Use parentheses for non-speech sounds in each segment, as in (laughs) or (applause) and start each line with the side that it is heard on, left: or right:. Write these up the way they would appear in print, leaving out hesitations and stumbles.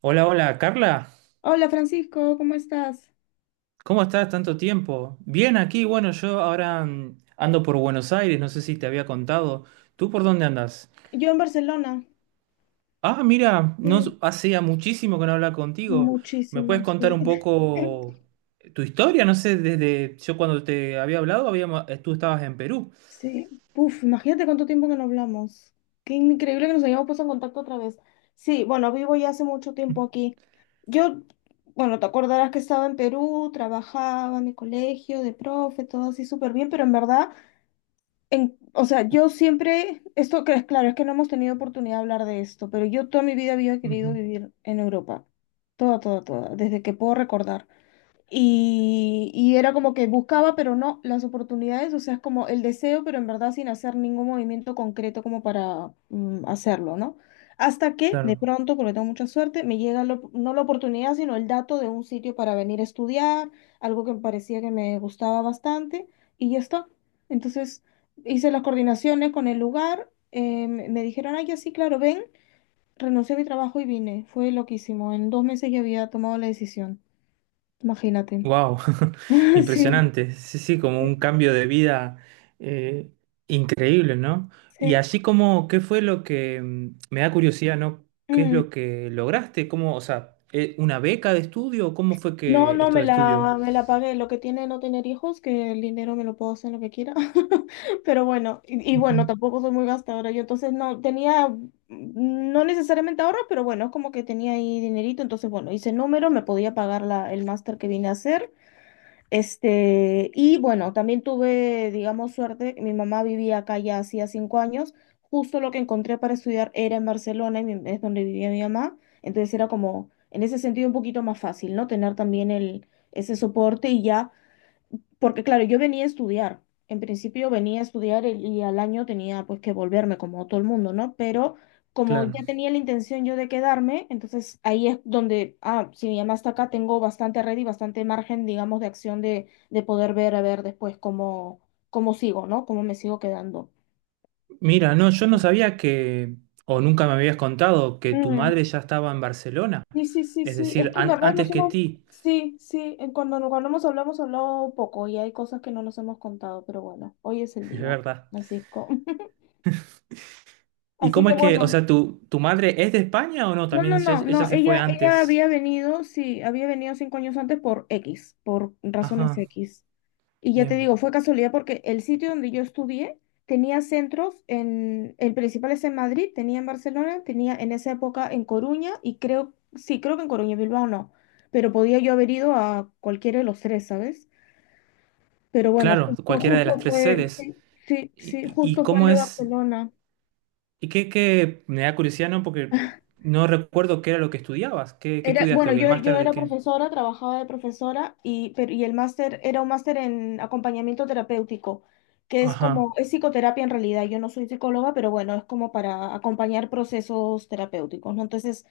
right: Hola, hola, Carla.
left: Hola Francisco, ¿cómo estás?
right: ¿Cómo estás? Tanto tiempo. Bien, aquí, bueno, yo ahora ando por Buenos Aires, no sé si te había contado. ¿Tú por dónde andas?
left: Yo en Barcelona,
right: Ah, mira, no s-
left: sí,
right: hacía muchísimo que no hablaba contigo. ¿Me puedes
left: muchísimo,
right: contar
left: sí.
right: un poco
left: (laughs)
right: tu historia? No sé, desde yo cuando te había hablado, tú estabas en Perú.
left: Sí, uf, imagínate cuánto tiempo que no hablamos. Qué increíble que nos hayamos puesto en contacto otra vez. Sí, bueno, vivo ya hace mucho tiempo
right: (laughs)
left: aquí. Yo, bueno, te acordarás que estaba en Perú, trabajaba en mi colegio de profe, todo así súper bien, pero en verdad o sea, yo siempre, esto que es claro, es que no hemos tenido oportunidad de hablar de esto, pero yo toda mi vida había querido
right: Ujú.
left: vivir en Europa, toda, toda, toda, desde que puedo recordar. Y era como que buscaba, pero no las oportunidades, o sea, es como el deseo, pero en verdad sin hacer ningún movimiento concreto como para hacerlo, ¿no? Hasta que de
right: Claro.
left: pronto, porque tengo mucha suerte, me llega no la oportunidad, sino el dato de un sitio para venir a estudiar, algo que me parecía que me gustaba bastante, y ya está. Entonces hice las coordinaciones con el lugar, me dijeron, ay, ya sí, claro, ven, renuncié a mi trabajo y vine. Fue loquísimo, en 2 meses ya había tomado la decisión, imagínate.
right: Wow,
left: (laughs)
right: (laughs)
left: Sí,
right: impresionante. Sí, sí, como
left: sí.
right: un cambio de vida, eh, increíble, ¿no? Y
left: Sí.
right: así como, ¿qué fue lo que me da curiosidad, ¿no? ¿Qué es
left: Mm.
right: lo que lograste? ¿Cómo, o sea, una beca de estudio? ¿O cómo fue
left: No,
right: que
left: no,
right: esto de estudio?
left: me la pagué. Lo que tiene no tener hijos, que el dinero me lo puedo hacer lo que quiera. (laughs) Pero bueno, y
right: Ujú.
left: bueno, tampoco soy muy gastadora. Yo entonces no tenía, no necesariamente ahorro, pero bueno, es como que tenía ahí dinerito. Entonces, bueno, hice número, me podía pagar el máster que vine a hacer. Y bueno, también tuve, digamos, suerte. Mi mamá vivía acá ya hacía 5 años. Justo lo que encontré para estudiar era en Barcelona, es donde vivía mi mamá. Entonces era como, en ese sentido, un poquito más fácil, ¿no? Tener también ese soporte y ya porque claro, yo venía a estudiar. En principio venía a estudiar y al año tenía pues que volverme como todo el mundo, ¿no? Pero como
right: Claro.
left: ya tenía la intención yo de quedarme, entonces ahí es donde, ah, si mi mamá está acá, tengo bastante red y bastante margen, digamos, de acción de poder ver a ver después cómo sigo, ¿no? Cómo me sigo quedando.
right: Mira, no, yo no sabía que, o nunca me habías contado que tu madre
left: Mm.
right: ya estaba en Barcelona,
left: Sí, sí, sí,
right: es
left: sí.
right: decir,
left: Es que en verdad
right: antes
left: nos
right: que
left: hemos,
right: ti,
left: sí, sí, cuando hemos hablado poco y hay cosas que no nos hemos contado, pero bueno, hoy es el
right: (laughs) es
left: día,
right: verdad.
left: Francisco. (laughs)
right: ¿Y
left: Así
right: cómo
left: que
right: es que, o
left: bueno,
right: sea, tu madre es de España o no?
left: no,
right: También
left: no,
right: ella,
left: no,
right: ella
left: no,
right: se fue
left: ella
right: antes.
left: había venido, sí, había venido 5 años antes por X, por razones
right: Ajá,
left: X. Y ya te
right: bien.
left: digo, fue casualidad porque el sitio donde yo estudié tenía centros el principal es en Madrid, tenía en Barcelona, tenía en esa época en Coruña y creo, sí, creo que en Coruña, Bilbao no, pero podía yo haber ido a cualquiera de los tres, ¿sabes? Pero bueno,
right: Claro, cualquiera de
left: justo
right: las tres
left: fue,
right: sedes.
left: sí, sí, sí,
right: ¿Y, y
left: justo fue el
right: cómo
left: de
right: es?
left: Barcelona.
right: ¿Y qué, qué? Me da curiosidad, ¿no? Porque no recuerdo qué era lo que estudiabas. ¿Qué, qué
left: Era,
right: estudiaste?
left: bueno,
right: ¿O qué, el
left: yo
right: máster de
left: era
right: qué?
left: profesora, trabajaba de profesora y el máster era un máster en acompañamiento terapéutico, que es
right: Ajá,
left: como, es psicoterapia en realidad. Yo no soy psicóloga, pero bueno, es como para acompañar procesos terapéuticos, ¿no? Entonces,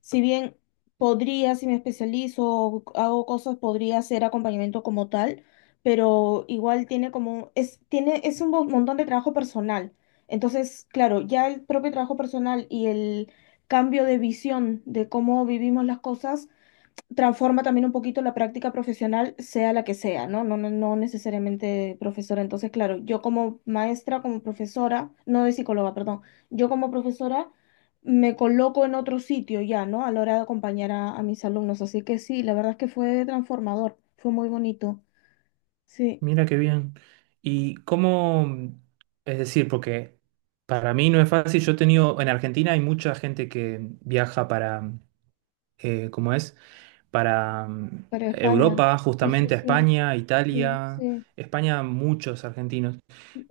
left: si bien podría, si me especializo o hago cosas, podría hacer acompañamiento como tal, pero igual tiene como, es un montón de trabajo personal. Entonces, claro, ya el propio trabajo personal y el cambio de visión de cómo vivimos las cosas transforma también un poquito la práctica profesional, sea la que sea, ¿no? No, no, no necesariamente profesora. Entonces, claro, yo como maestra, como profesora, no de psicóloga, perdón, yo como profesora me coloco en otro sitio ya, ¿no? A la hora de acompañar a mis alumnos. Así que sí, la verdad es que fue transformador, fue muy bonito. Sí,
right: mira qué bien. ¿Y cómo? Es decir, porque para mí no es fácil. Yo he tenido, en Argentina hay mucha gente que viaja para, ¿cómo es? Para
left: para España.
right: Europa,
left: Sí, sí,
right: justamente a
left: sí,
right: España,
left: sí,
right: Italia.
left: sí,
right: España, muchos argentinos.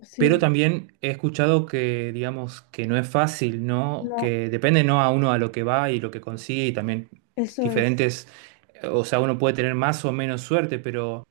left: sí.
right: Pero también he escuchado que, digamos, que no es fácil, ¿no?
left: No,
right: Que depende, ¿no? A uno a lo que va y lo que consigue y también
left: eso es.
right: diferentes, o sea, uno puede tener más o menos suerte, pero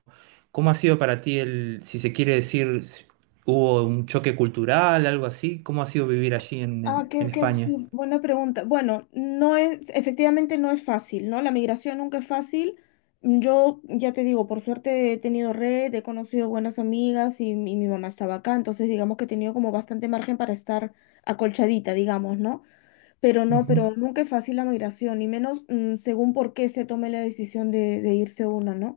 right: ¿cómo ha sido para ti el, si se quiere decir, si hubo un choque cultural, algo así? ¿Cómo ha sido vivir allí en,
left: Ah,
right: en España?
left: sí, buena pregunta. Bueno, efectivamente no es fácil, ¿no? La migración nunca es fácil. Yo, ya te digo, por suerte he tenido red, he conocido buenas amigas y, mi mamá estaba acá, entonces digamos que he tenido como bastante margen para estar acolchadita, digamos, ¿no? Pero no,
right: Ujú.
left: pero nunca es fácil la migración, y menos según por qué se tome la decisión de irse uno, ¿no?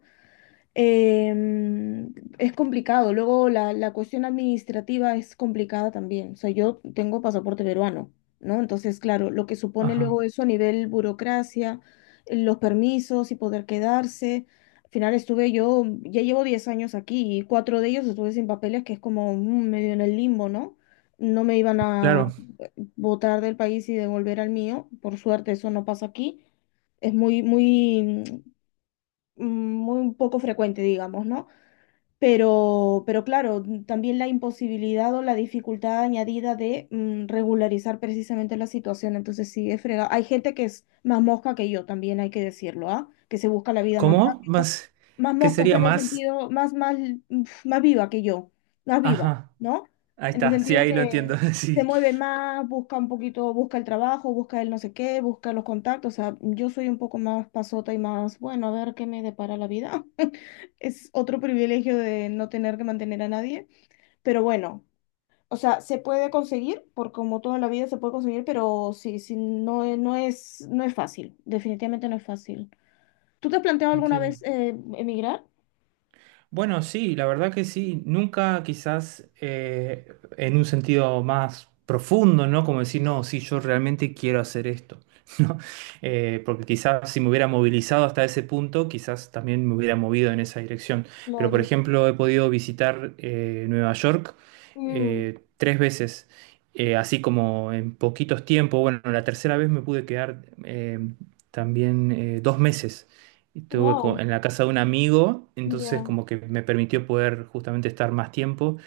left: Es complicado. Luego la cuestión administrativa es complicada también. O sea, yo tengo pasaporte peruano, ¿no? Entonces, claro, lo que supone
right: Ajá,
left: luego eso a nivel burocracia, los permisos y poder quedarse. Al final estuve yo, ya llevo 10 años aquí y cuatro de ellos estuve sin papeles, que es como medio en el limbo, ¿no? No me iban a
right: claro.
left: votar del país y devolver al mío. Por suerte eso no pasa aquí. Es muy, muy, mm, muy poco frecuente, digamos, ¿no? Pero claro, también la imposibilidad o la dificultad añadida de regularizar precisamente la situación. Entonces sí, es fregado. Hay gente que es más mosca que yo, también hay que decirlo, ¿ah? Que se busca la vida más
right: ¿Cómo?
left: rápido.
right: Más,
left: Más
right: ¿qué
left: mosca o
right: sería
left: sea, en el
right: más?
left: sentido, más viva que yo, más viva,
right: Ajá,
left: ¿no?
right: ahí
left: En el
right: está, sí,
left: sentido de
right: ahí lo entiendo,
left: que
right: (laughs)
left: se
right: sí,
left: mueve más, busca un poquito, busca el trabajo, busca el no sé qué, busca los contactos. O sea, yo soy un poco más pasota y más, bueno, a ver qué me depara la vida. Es otro privilegio de no tener que mantener a nadie, pero bueno, o sea, se puede conseguir, por como toda la vida se puede conseguir, pero sí, sí, no, no es fácil, definitivamente no es fácil. ¿Tú te has planteado alguna
right: entiendo.
left: vez emigrar?
right: Bueno, sí, la verdad que sí. Nunca quizás en un sentido más profundo, ¿no? Como decir, no, sí, yo realmente quiero hacer esto, (laughs) ¿no? Porque quizás si me hubiera movilizado hasta ese punto, quizás también me hubiera movido en esa dirección. Pero, por
left: Claro.
right: ejemplo, he podido visitar Nueva York
left: Mm,
right: 3 veces, así como en poquitos tiempos. Bueno, la tercera vez me pude quedar también 2 meses. Estuve
left: wow,
right: en la casa de un amigo, entonces
left: ya,
right: como que me permitió poder justamente estar más tiempo.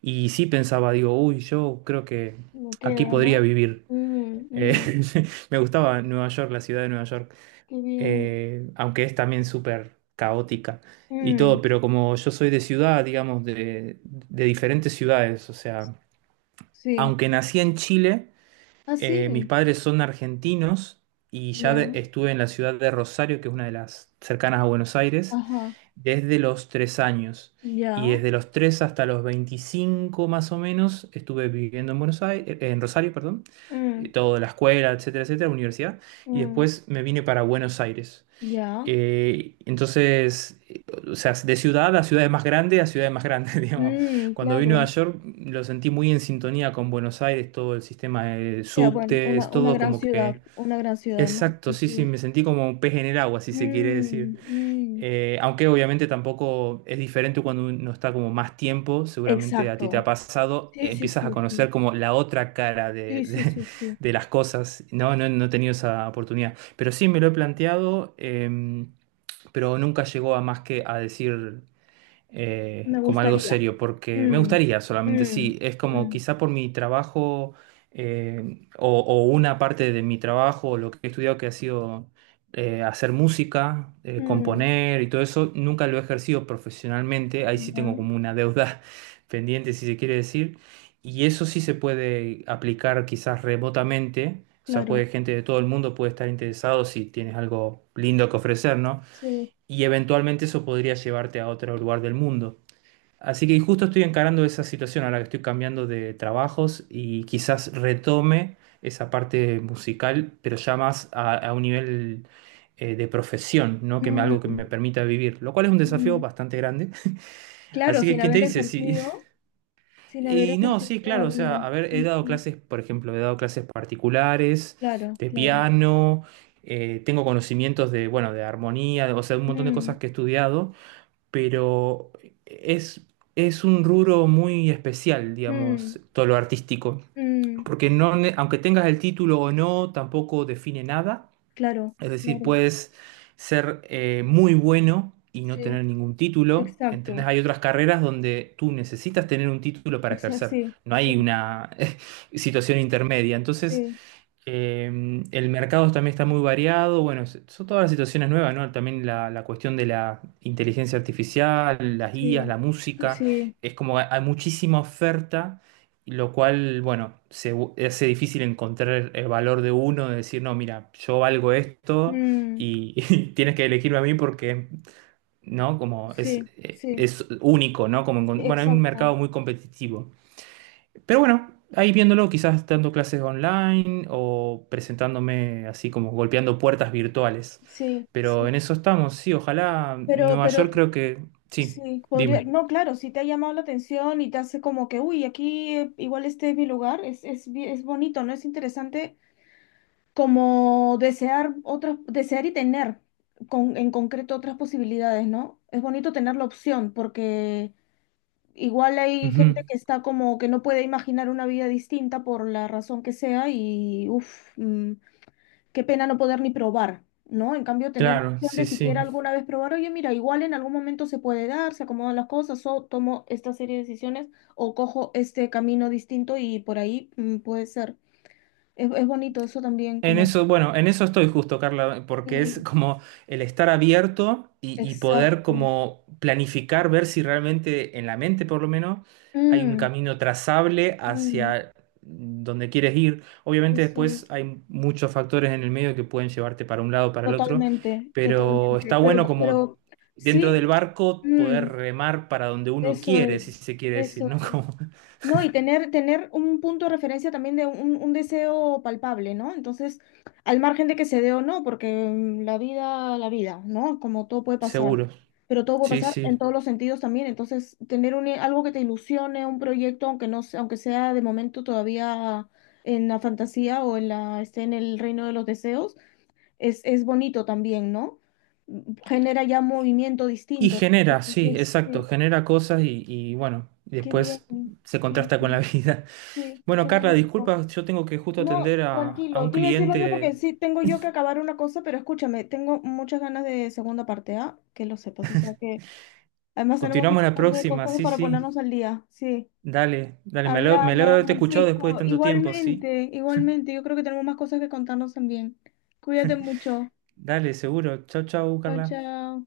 right: Y sí pensaba, digo, uy, yo creo que
left: me
right: aquí
left: queda,
right: podría
left: ¿no?
right: vivir.
left: Mm,
right: Eh,
left: mm.
right: (laughs) me gustaba Nueva York, la ciudad de Nueva York,
left: Qué bien.
right: aunque es también súper caótica y todo,
left: Mm,
right: pero como yo soy de ciudad, digamos, de diferentes ciudades, o sea,
left: sí.
right: aunque nací en Chile,
left: Ah,
right: mis
left: sí,
right: padres son argentinos y ya
left: ya,
right: estuve en la ciudad de Rosario, que es una de las cercanas a Buenos Aires
left: ajá,
right: desde los 3 años. Y
left: ya,
right: desde los tres hasta los 25 más o menos estuve viviendo en Buenos Aires, en Rosario, perdón.
left: mm,
right: Todo la escuela, etcétera, etcétera, la universidad. Y
left: mm,
right: después me vine para Buenos Aires.
left: ya,
right: Entonces, o sea, de ciudad a ciudad más grande a ciudad más grande, (laughs) digamos.
left: mm,
right: Cuando vine a Nueva
left: claro.
right: York lo sentí muy en sintonía con Buenos Aires, todo el sistema de
left: Sea bueno,
right: subtes, todo como que...
left: una gran ciudad, ¿no?
right: Exacto,
left: Sí,
right: sí, sí,
left: sí.
right: me sentí como un pez en el agua, si se quiere decir.
left: Mm, mm,
right: Aunque obviamente tampoco es diferente cuando uno está como más tiempo, seguramente a ti te ha
left: exacto.
right: pasado,
left: Sí, sí,
right: empiezas a
left: sí,
right: conocer
left: sí.
right: como la otra cara de,
left: Sí, sí, sí,
right: (laughs)
left: sí.
right: de las cosas. No, no, no he tenido esa oportunidad. Pero sí me lo he planteado, pero nunca llegó a más que a decir
left: Me
right: como algo
left: gustaría.
right: serio, porque me
left: Mm,
right: gustaría solamente,
left: mm,
right: sí, es como
left: mm,
right: quizá por mi trabajo o una parte de mi trabajo, o lo que he estudiado que ha sido hacer música,
left: mm.
right: componer y todo eso, nunca lo he ejercido profesionalmente, ahí sí
left: Ya,
right: tengo como una deuda (laughs) pendiente, si se quiere decir, y eso sí se puede aplicar quizás remotamente. O sea,
left: claro.
right: puede gente de todo el mundo puede estar interesado si tienes algo lindo que ofrecer, ¿no?
left: Sí.
right: Y eventualmente eso podría llevarte a otro lugar del mundo. Así que justo estoy encarando esa situación a la que estoy cambiando de trabajos y quizás retome esa parte musical, pero ya más a un nivel de profesión, ¿no? Que me, algo que
left: Mm,
right: me permita vivir, lo cual es un desafío
left: mm.
right: bastante grande.
left: Claro,
right: Así que, ¿quién te dice? Sí. (laughs)
left: sin haber
right: Y no,
left: ejercido
right: sí, claro, o sea, a
left: todavía.
right: ver, he
left: Sí,
right: dado
left: sí.
right: clases, por ejemplo, he dado clases particulares
left: Claro,
right: de
left: claro.
right: piano, tengo conocimientos de, bueno, de armonía, o sea, un montón de
left: Mm,
right: cosas que he estudiado, pero es, es un rubro muy especial,
left: mm,
right: digamos, todo lo artístico,
left: mm.
right: porque no, aunque tengas el título o no, tampoco define nada,
left: Claro,
right: es decir,
left: claro.
right: puedes ser muy bueno y no
left: Sí,
right: tener ningún título, ¿entendés?
left: exacto.
right: Hay otras carreras donde tú necesitas tener un título para ejercer,
left: Sí,
right: no
left: sí.
right: hay una (laughs) situación intermedia, entonces...
left: Sí,
right: Eh, el mercado también está muy variado. Bueno, son todas las situaciones nuevas, ¿no? También la cuestión de la inteligencia artificial, las guías,
left: sí,
right: la música.
left: sí,
right: Es como hay muchísima oferta, y lo cual, bueno, hace difícil encontrar el valor de uno, de decir, no, mira, yo valgo esto
left: mm,
right: y, (laughs) y tienes que elegirme a mí porque, ¿no? Como
left: sí, sí,
right: es único, ¿no? Como, bueno, hay un
left: exacto,
right: mercado muy competitivo. Pero bueno, ahí viéndolo, quizás dando clases online o presentándome así como golpeando puertas virtuales.
left: sí,
right: Pero en
left: sí,
right: eso estamos, sí, ojalá Nueva
left: pero
right: York
left: Vale.
right: creo que... Sí,
left: Sí,
right: dime.
left: podría, no, claro, si te ha llamado la atención y te hace como que, uy, aquí igual este es mi lugar, es bonito, ¿no? Es interesante como desear otras, desear y tener en concreto otras posibilidades, ¿no? Es bonito tener la opción porque igual hay gente
right: Ujú.
left: que está como que no puede imaginar una vida distinta por la razón que sea y, uff qué pena no poder ni probar, ¿no? En cambio, tener la
right: Claro,
left: opción
right: sí,
left: de siquiera
right: sí.
left: alguna vez probar, oye, mira, igual en algún momento se puede dar, se acomodan las cosas, o tomo esta serie de decisiones, o cojo este camino distinto y por ahí puede ser. Es bonito eso también,
right: En
left: como...
right: eso, bueno, en eso estoy justo, Carla, porque es
left: Sí,
right: como el estar abierto y poder
left: exacto.
right: como planificar, ver si realmente en la mente por lo menos hay un
left: Mm,
right: camino trazable
left: mm,
right: hacia donde quieres ir. Obviamente
left: eso
right: después
left: es.
right: hay muchos factores en el medio que pueden llevarte para un lado o para el otro,
left: Totalmente,
right: pero
left: totalmente.
right: está
left: Pero,
right: bueno como
left: pero
right: dentro del
left: sí,
right: barco poder
left: mm,
right: remar para donde uno
left: eso
right: quiere, si
left: es,
right: se quiere decir,
left: eso
right: ¿no? (laughs)
left: es.
right: Como
left: No, y tener un punto de referencia también de un deseo palpable, ¿no? Entonces, al margen de que se dé o no, porque la vida, ¿no? Como todo puede pasar,
right: seguro.
left: pero todo puede
right: Sí,
left: pasar en
right: sí.
left: todos los sentidos también. Entonces, algo que te ilusione, un proyecto, aunque no, sea- aunque sea de momento todavía en la fantasía o en esté en el reino de los deseos, es bonito también, ¿no? Genera ya un movimiento
right: Y
left: distinto.
right: genera, sí,
left: Entonces,
right: exacto,
left: sí,
right: genera cosas y, bueno,
left: qué
right: después
left: bien,
right: se
left: qué
right: contrasta con la (laughs)
left: bien,
right: vida.
left: sí,
right: Bueno,
left: qué
right: Carla,
left: bonito.
right: disculpa, yo tengo que justo
left: No,
right: atender a
left: tranquilo,
right: un
left: te iba a decir lo mismo porque
right: cliente.
left: sí tengo yo que acabar una cosa, pero escúchame, tengo muchas ganas de segunda parte, ¿ah? Que lo sepas, o sea que además tenemos un
right: Continuamos la
left: montón de
right: próxima,
left: cosas
right: sí,
left: para
right: sí.
left: ponernos al día, sí.
right: Dale, dale, me
left: Hablamos,
right: lo he escuchado después de
left: Francisco,
right: tanto tiempo, sí.
left: igualmente, igualmente, yo creo que tenemos más cosas que contarnos también. Cuídate mucho.
right: Dale, seguro. Chau, chau,
left: Chao,
right: Carla.
left: chao.